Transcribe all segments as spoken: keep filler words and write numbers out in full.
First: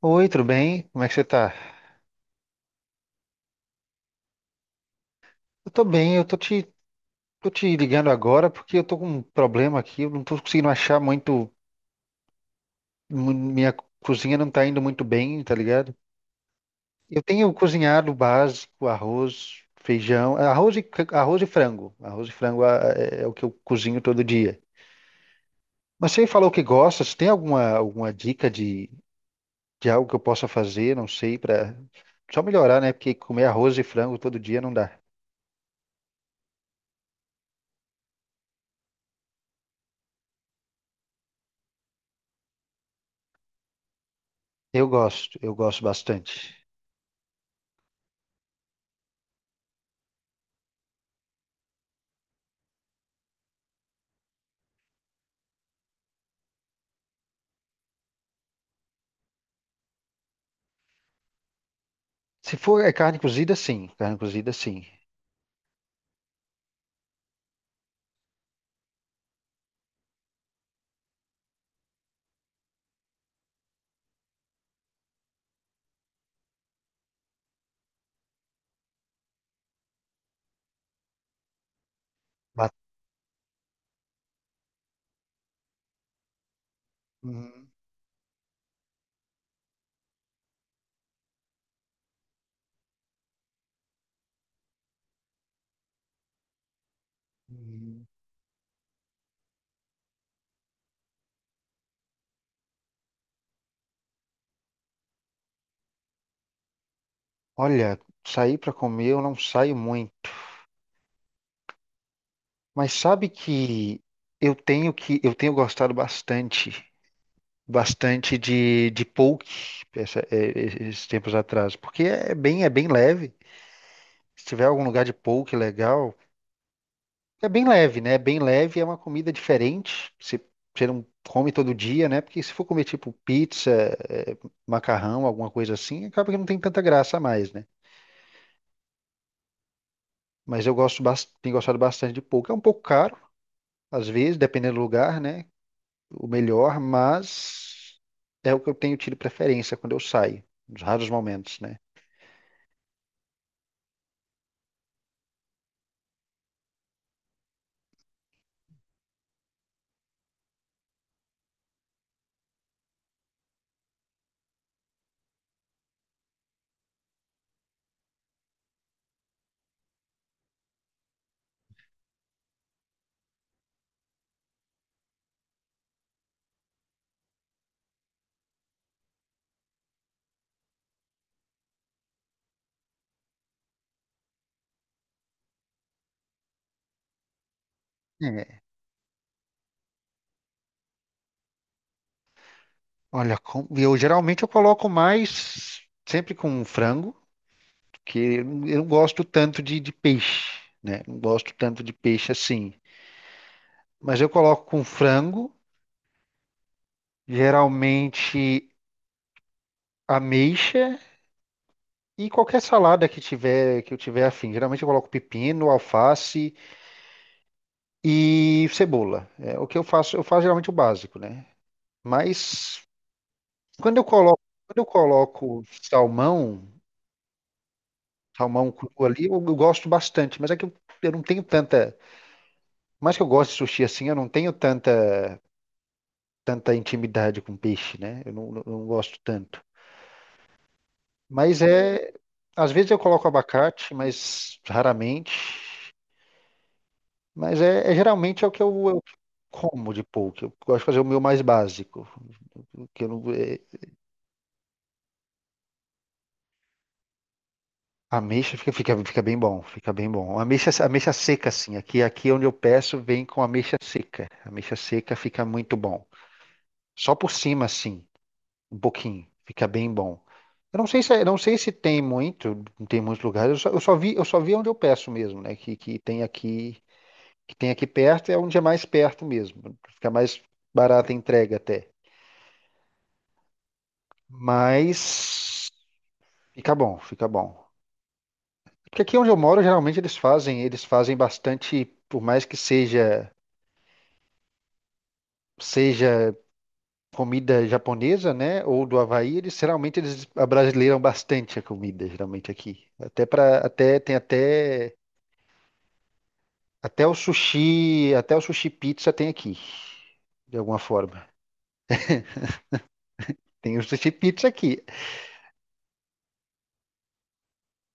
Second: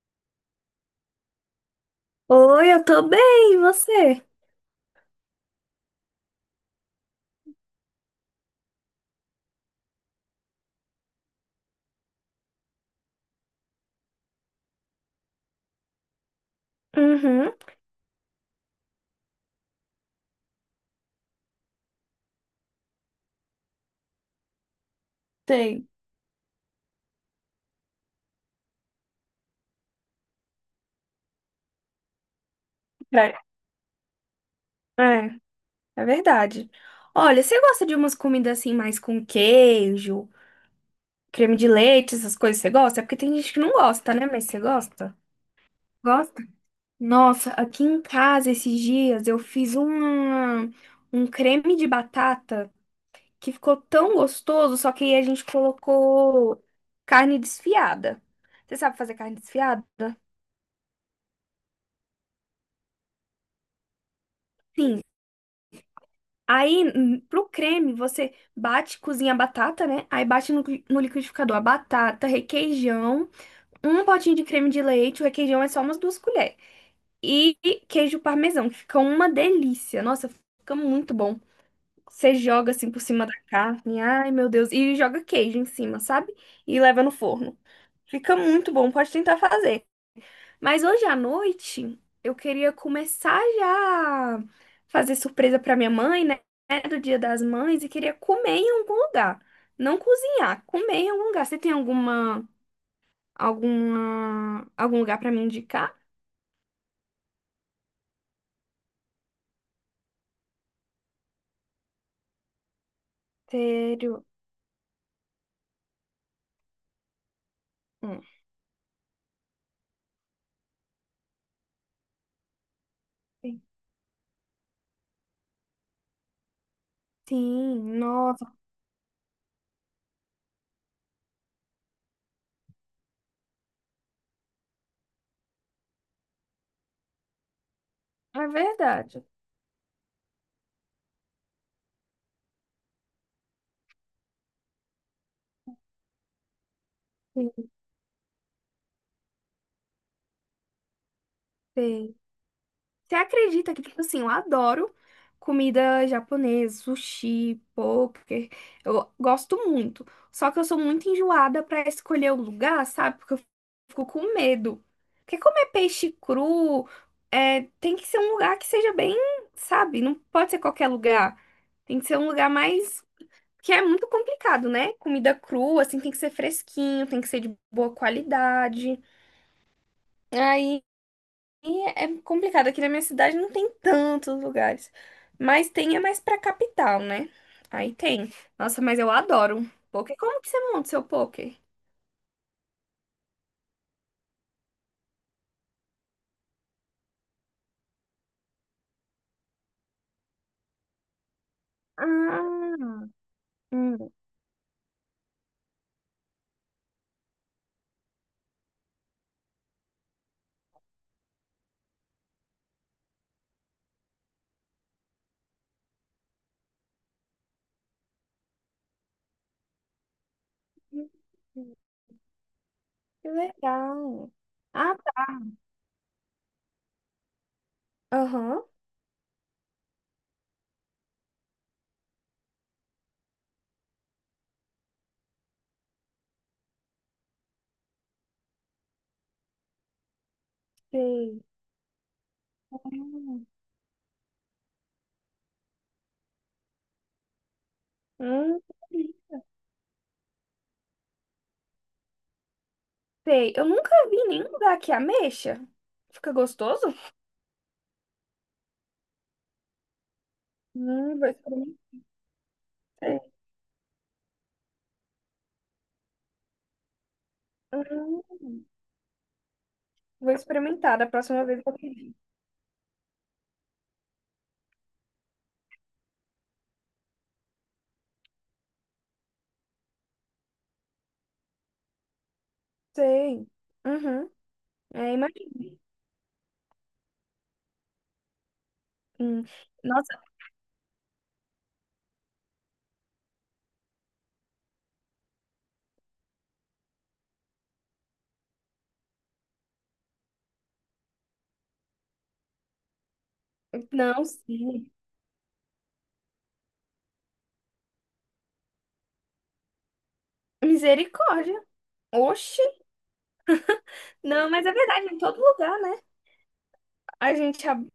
Oi, tudo bem? Como é que você tá? Oi, eu tô bem, e você? Eu tô bem, eu tô te, tô te ligando agora porque eu tô com um problema aqui, eu não tô conseguindo achar muito, mu- minha cozinha não tá indo muito bem, tá ligado? Eu tenho Uhum, cozinhado o básico, arroz, feijão, é, arroz e, c- arroz e frango. Arroz e frango ah, é, é o que eu cozinho todo dia. tem. Mas você falou que gosta, você tem alguma, alguma dica de, de algo que eu possa fazer, não sei, pra só melhorar, né? Porque É, comer arroz e frango todo dia não dá. é, é verdade. Olha, você gosta de umas comidas assim mais com queijo, creme de leite, essas coisas você gosta? É porque tem gente que não gosta, né? Mas você Eu gosta? gosto, eu gosto Gosta? bastante. Nossa, aqui em casa esses dias eu fiz uma, um creme de batata que ficou tão gostoso, só que aí a gente colocou carne desfiada. Você sabe fazer carne desfiada? Se for é carne cozida, sim. Carne cozida, sim. Sim. Aí, hum, pro creme, você bate, cozinha a batata, né? Aí bate no, cli- no liquidificador a batata, requeijão, um potinho de creme de leite, o requeijão é só umas duas colheres. E queijo parmesão, que fica uma delícia. Nossa, fica muito bom. Você Ba- joga assim por cima da carne, ai meu Deus, e joga queijo em cima, sabe? E leva no forno. Hum, Fica muito bom, pode tentar fazer. Mas hoje à noite eu queria começar já a fazer surpresa para minha mãe, né? Do Dia das Mães e hum. queria comer em algum lugar. Não cozinhar, comer em algum lugar. Você tem alguma alguma algum lugar para me indicar? Olha, sair para comer eu não saio muito, mas sabe que Sério? eu tenho que eu tenho gostado bastante, Hum. bastante de, de poke essa- é, é, esses tempos atrás, porque é bem é bem leve. Se tiver algum lugar de poke legal, é bem Sim, leve, né? É bem nossa, leve, é uma comida diferente. Você, você não come todo dia, né? Porque se for comer tipo pizza, eh, macarrão, alguma coisa assim, acaba que não tem tanta graça a mais, né? é verdade. Mas eu gosto, bas- tenho gostado bastante de pouco. É um pouco caro, às vezes, dependendo do lugar, né? O melhor, mas é o que eu tenho tido preferência quando eu saio, nos raros momentos, né? Sim. Você acredita que, tipo assim, eu adoro comida japonesa, sushi, poker. Eu gosto muito. Só que eu sou muito enjoada pra escolher o lugar, sabe? Porque eu fico com medo. Porque comer peixe cru é, tem que ser um lugar que seja bem, sabe? Não pode ser qualquer lugar. Tem que ser um lugar mais. Que é muito complicado, né? Comida crua, assim, tem que ser fresquinho, tem que ser de boa qualidade. Aí. E é complicado, aqui na minha cidade não tem tantos lugares. Mas tem é mais pra capital, né? Aí tem. É. Nossa, mas eu adoro poker. Como que você monta o seu poker? Olha, com- eu geralmente eu coloco mais sempre com frango. Que eu não eu não gosto tanto de, de peixe, né? Não gosto tanto de peixe assim. Ah, hum, Mas eu coloco com frango, geralmente ameixa e qualquer salada que tiver que eu tiver afim. Geralmente eu coloco pepino, alface e cebola. É o que eu faço, eu faço geralmente o básico, né? Mas que quando eu legal. coloco, quando eu Ah, tá. coloco salmão, Aham. salmão cru ali, eu, eu gosto bastante, mas é que eu, eu não tenho tanta, mais que eu gosto de sushi assim, eu não tenho tanta tanta intimidade com peixe, né? Eu não, não- não gosto tanto. Sei. Mas é. Às vezes eu coloco abacate, mas raramente. Mas é, é geralmente é o Hum, que eu, eu como de pouco. Eu gosto de fazer o meu mais básico. O Que eu não, sei. é, Eu nunca vi em nenhum lugar que ameixa. Fica gostoso? Ameixa fica, fica, fica bem bom, fica bem bom. Ameixa, ameixa Hum, vou seca, assim. experimentar. Aqui, aqui onde eu peço, vem com ameixa seca. Ameixa seca fica muito bom. Só por cima, assim. Hum, Um pouquinho, fica bem bom. Vou Eu não experimentar sei da se, é, não próxima sei vez que se eu tem pedir. muito, tem muitos lugares. Eu só, eu só vi, eu só vi onde eu peço mesmo, né? Que, que tem aqui, que tem aqui perto, é onde é mais perto mesmo. Fica mais barata a entrega até. Sei. Uhum. É, Mas imagina. fica bom, fica bom. Porque aqui onde eu Hum, moro, geralmente eles Nossa, fazem, eles fazem bastante, por mais que seja seja comida japonesa, né, ou do Havaí, eles geralmente eles abrasileiram bastante a comida, geralmente aqui. Até para até tem não, sim. até Até o sushi, até o sushi pizza tem aqui, de alguma forma. Misericórdia. Oxi. Tem o sushi pizza Não, mas é aqui. verdade, em todo lugar, né? A gente. ab-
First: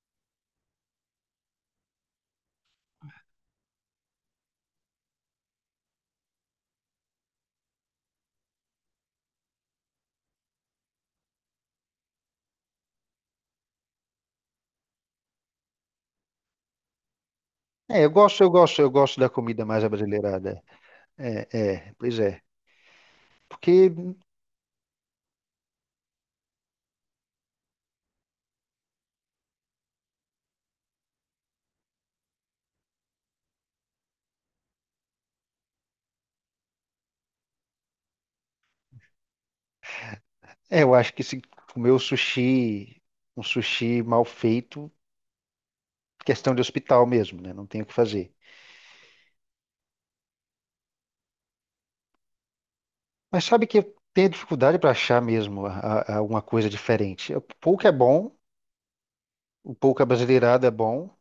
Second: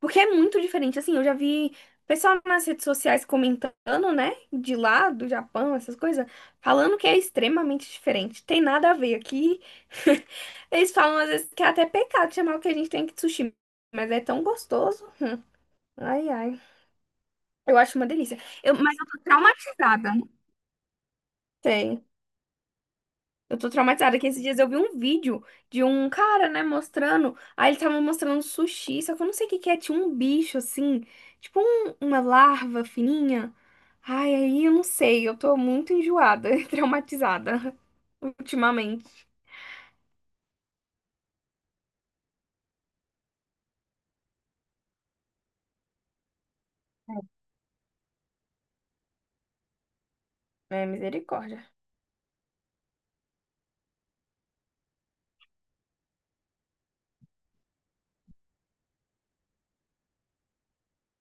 Porque é muito diferente. Assim, eu já vi pessoal nas redes sociais comentando, né? De lá, do Japão, essas coisas, falando que é extremamente diferente. Tem nada a ver aqui. Eles falam às vezes que é até pecado chamar o que a gente tem aqui de sushi. Mas é tão gostoso. Ai, ai. Eu É, acho uma eu gosto, delícia. eu Eu, gosto, eu Mas eu tô gosto da comida mais traumatizada. abrasileirada. É, é, Sei. pois é. Eu tô Porque traumatizada que esses dias eu vi um vídeo de um cara, né, mostrando. Aí ele tava mostrando sushi, só que eu não sei o que que é. Tinha um bicho assim, tipo um- uma larva fininha. Ai, aí eu não sei. Eu tô muito enjoada traumatizada ultimamente. é, eu acho que se comer o sushi, um sushi mal feito, questão de hospital mesmo, né? Não tem o que fazer. É, misericórdia. Mas sabe que eu tenho dificuldade para achar mesmo a- a- alguma coisa diferente. O pouco é bom, o pouco abrasileirado é bom,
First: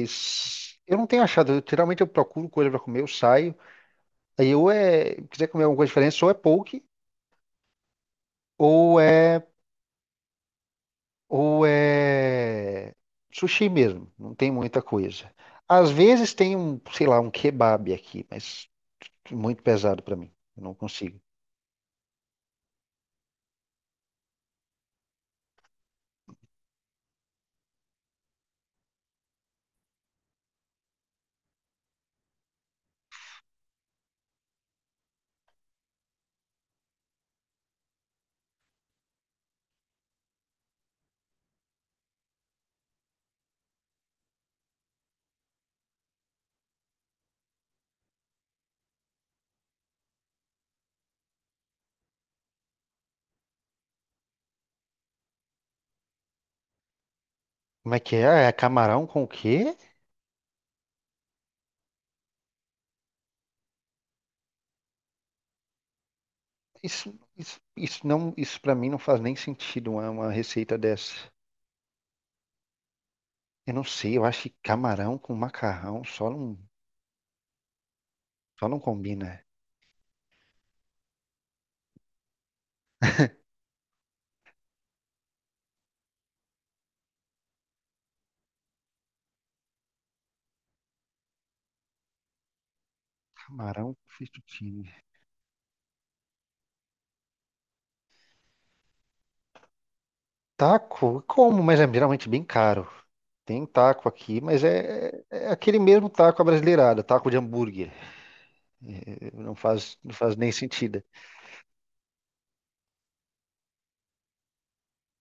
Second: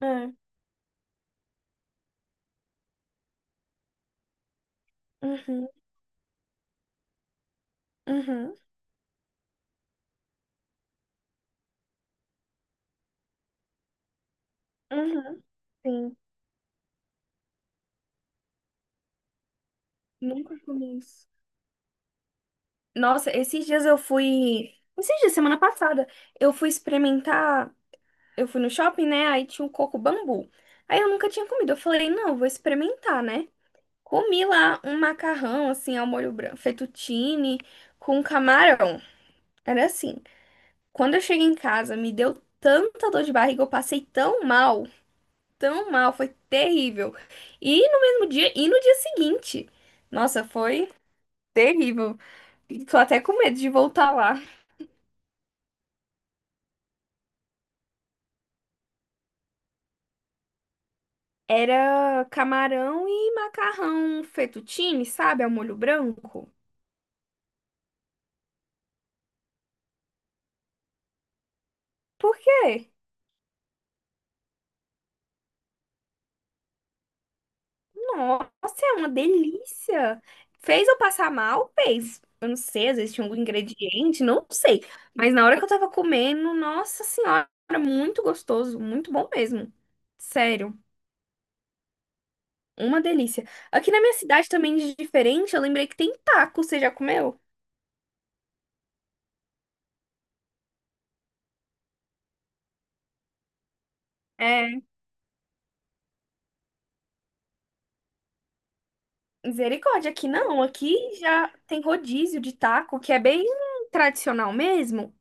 É, eu não tenho achado. Eu, geralmente eu procuro coisa para comer, eu saio. Aí ou é, quiser comer uhum, alguma coisa diferente, ou é poke, uhum, ou é, ou é sushi mesmo. Não tem muita coisa. uhum. Às Sim, vezes tem um, sei lá, um kebab aqui, mas muito pesado pra mim. nunca Eu não comi consigo. isso. Nossa, esses dias eu fui. Esses dias, semana passada, eu fui experimentar. Eu fui no shopping, né? Aí tinha um Coco Bambu. Aí eu nunca tinha comido. Eu falei, não, vou experimentar, né? Comi lá um macarrão, assim, ao molho branco, fettuccine, com camarão. Era assim. Quando eu cheguei em casa, me deu tanta dor de barriga, eu passei tão mal, tão mal, foi terrível. E no mesmo dia, e no dia seguinte. Nossa, foi terrível. E tô até com medo de voltar lá. Como é que é? Ah, é camarão com o quê? Era camarão e macarrão fettuccine, sabe? Ao molho branco. Isso, isso, isso não, isso para mim não faz nem sentido uma, uma receita dessa. Por quê? Eu não sei, eu acho que camarão com macarrão só não, Nossa, só não é uma combina. delícia. Fez eu passar mal? Fez. Eu não sei, às vezes tinha algum ingrediente, não sei. Mas na hora que eu tava comendo, nossa senhora, muito gostoso, muito bom mesmo. Sério, uma delícia. Aqui Camarão na com minha cidade também fettuccine. de diferente, eu lembrei que tem taco, você já comeu? Taco? Como? Mas é geralmente bem caro. Tem taco aqui, mas É, é, é é aquele mesmo taco abrasileirado, taco de hambúrguer. É, Não faz, misericórdia, não aqui faz nem não, aqui sentido. já tem rodízio de taco, que é bem tradicional mesmo.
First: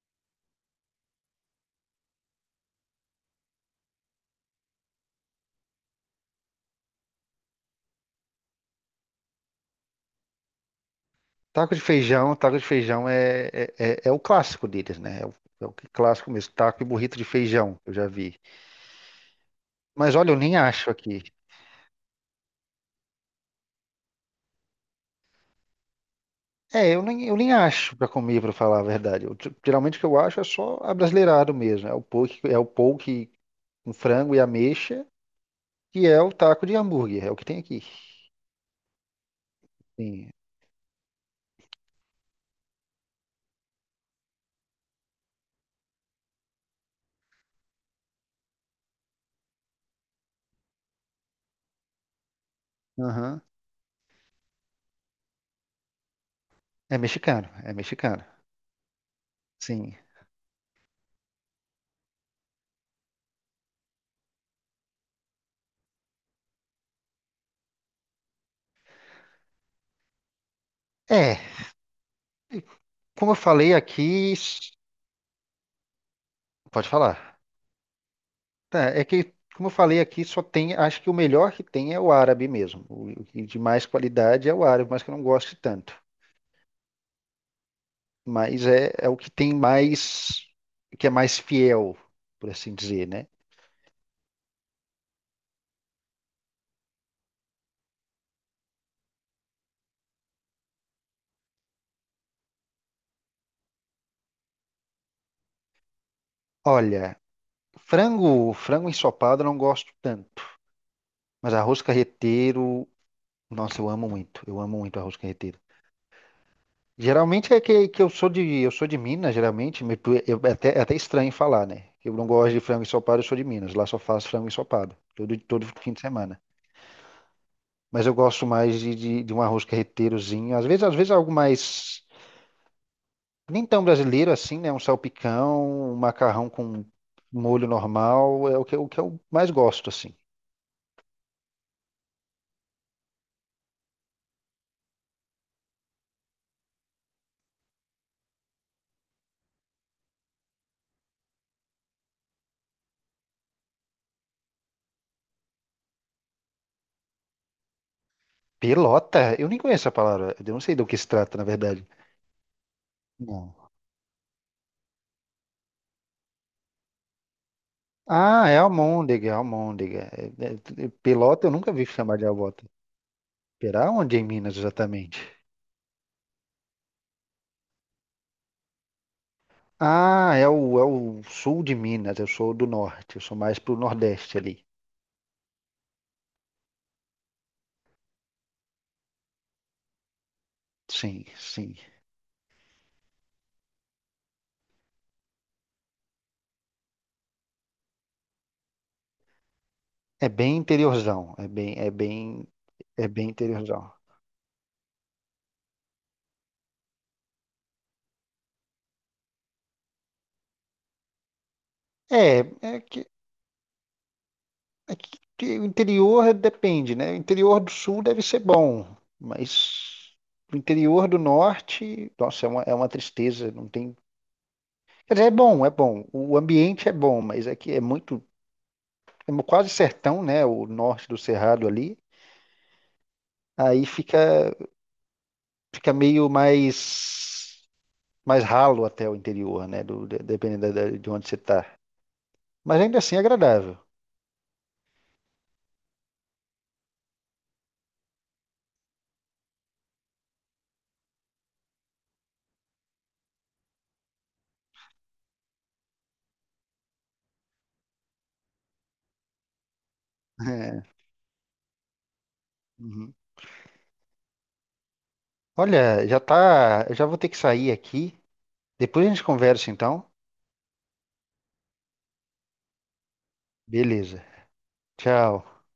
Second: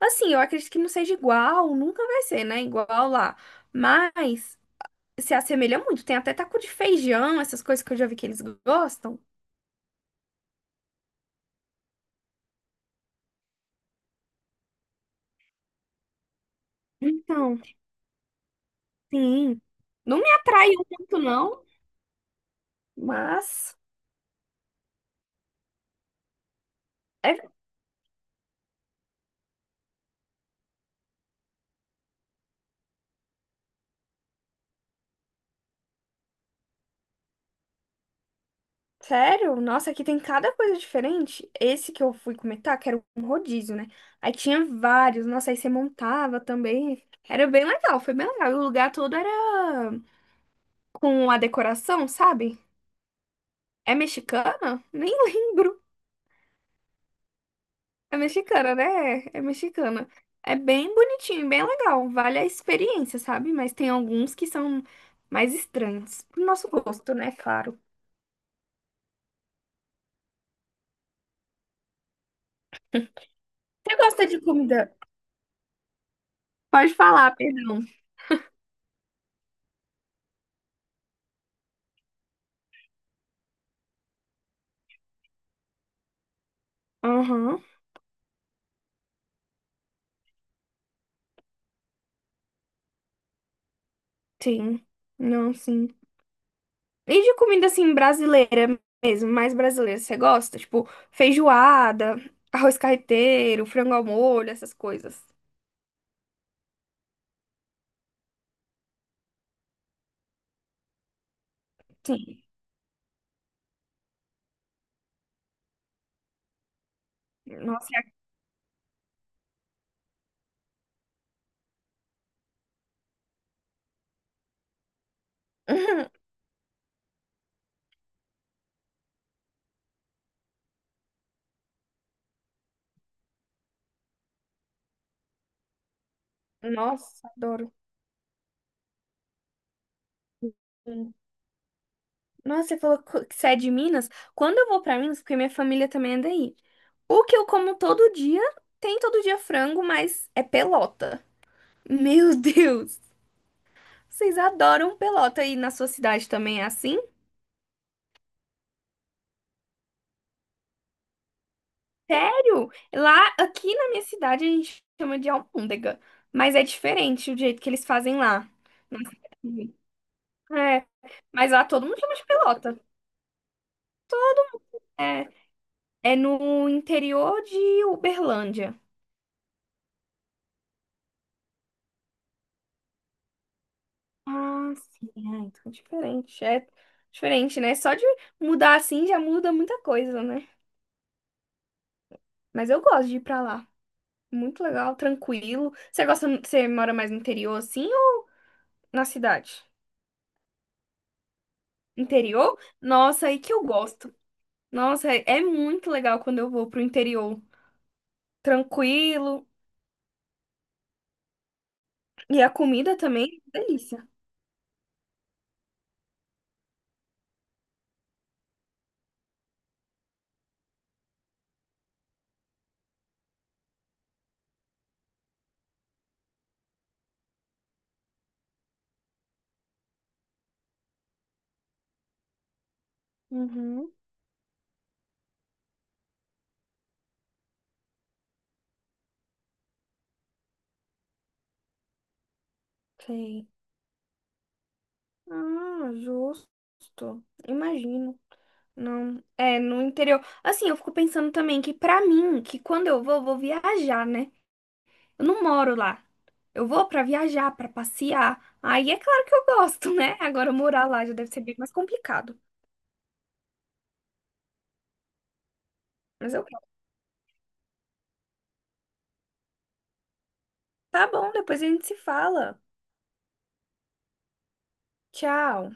Assim, eu acredito que não seja igual, nunca vai ser, né? Igual lá. Mas se assemelha muito. Tem até taco de feijão, essas coisas que eu já vi que eles gostam. Taco de feijão, taco de feijão é, é, é- é o clássico deles, né? É o, é o que- é clássico mesmo, taco e burrito de Então, feijão, eu já vi. sim. Mas Não olha, me eu nem atraiu acho muito, aqui. não, mas É, eu nem, eu é nem acho pra comer, pra falar a verdade. Eu, t- geralmente o que eu acho é só abrasileirado mesmo. É o poke, é o poke com frango e ameixa, que é o taco de hambúrguer, é o que tem aqui. sério, nossa, aqui tem Sim, cada coisa diferente. Esse que eu fui comentar, que era um rodízio, né? Aí tinha vários, nossa, aí você montava também. Era bem legal, foi bem legal. E o lugar todo era com a decoração, sabe? aham. É mexicana? Nem lembro. É mexicano, é É mexicano. mexicana, né? É, é Sim. mexicana. É bem bonitinho, bem legal. Vale a experiência, sabe? Mas tem alguns que são mais estranhos. Pro nosso gosto, né? Claro. É, como eu falei Você gosta aqui, de s- comida? pode Pode falar, falar. perdão. Tá, é que, como eu falei aqui, só tem, acho que o melhor que tem é o árabe mesmo. O o que de mais qualidade é o árabe, mas que eu não gosto tanto. Aham, Mas é, é o que tem mais, que é mais fiel, por assim dizer, né? sim. Não, sim. E de comida, assim, brasileira mesmo, mais brasileira, você gosta? Tipo, feijoada, arroz carreteiro, frango ao molho, essas coisas. Olha, frango, frango ensopado eu não gosto tanto, mas arroz Sim. carreteiro, nossa, eu amo muito. Eu amo muito arroz carreteiro. Geralmente é que, Nossa, que eu sou de eu sou de Minas, geralmente, me- eu- é até, é até estranho falar, né? Eu não gosto de frango ensopado, eu sou de Minas, lá só faço frango ensopado, todo, todo fim de é- semana. Mas eu gosto mais de, de, de um arroz carreteirozinho, às vezes, às vezes algo mais, nem tão brasileiro assim, né? Um salpicão, um macarrão com nossa, molho adoro. normal, é o que, o que eu mais gosto, assim. Nossa, você falou co- que você é de Minas? Quando eu vou pra Minas, porque minha família também é daí. O que eu como todo dia, tem todo dia frango, mas é pelota. Meu Deus! Vocês adoram pelota e na sua cidade também é assim? Pelota? Eu nem conheço a palavra, eu não sei do que se trata, na verdade. Sério? Lá, Não. aqui na minha cidade, a gente chama de almôndega, mas é diferente o jeito que eles fazem Ah, lá. é almôndega, é almôndega. É- é- É, é, Pelota eu mas lá nunca vi todo mundo chama chamar de de alvo. pelota. Será onde é em Minas exatamente? É, é no interior de Uberlândia. Ah, é o, é o sul de Minas, eu sou do norte, eu sou mais pro nordeste ali. Ah, sim. Ah, então é diferente. É diferente, né? Só de mudar assim já muda muita coisa, né? Sim, sim. Mas eu gosto de ir pra lá. Muito legal, tranquilo. Você gosta, você mora mais no interior assim ou na cidade? É bem interiorzão, é bem, é bem, Interior? é bem Nossa, aí que eu interiorzão. gosto. Nossa, é é muito legal quando eu vou pro interior. Tranquilo. É, E a é comida que, também, delícia. é que que o interior depende, né? O interior do sul deve ser bom, mas o interior do norte, nossa, é uma, é uma tristeza, não tem. Quer dizer, é bom, é bom. O ambiente é bom, mas é que é muito, é quase sertão, né? O norte do Cerrado ali. Aí Uhum. fica, fica meio mais, mais ralo até o interior, né? Do, de- dependendo da- da- de onde você está. Mas ainda assim é Sei. agradável. Ah, justo. Imagino. Não, é no interior. Assim, eu fico pensando também que pra mim, que quando eu vou, eu vou viajar, né? Eu não moro lá. Eu vou pra viajar, pra passear. Aí é claro que eu gosto, né? Agora É. morar lá já deve ser bem mais complicado. Uhum. Olha, já Mas eu quero. tá. Eu já vou ter que sair aqui. Depois a gente conversa, então. Tá bom, depois a gente se fala. Beleza. Tchau. Tchau.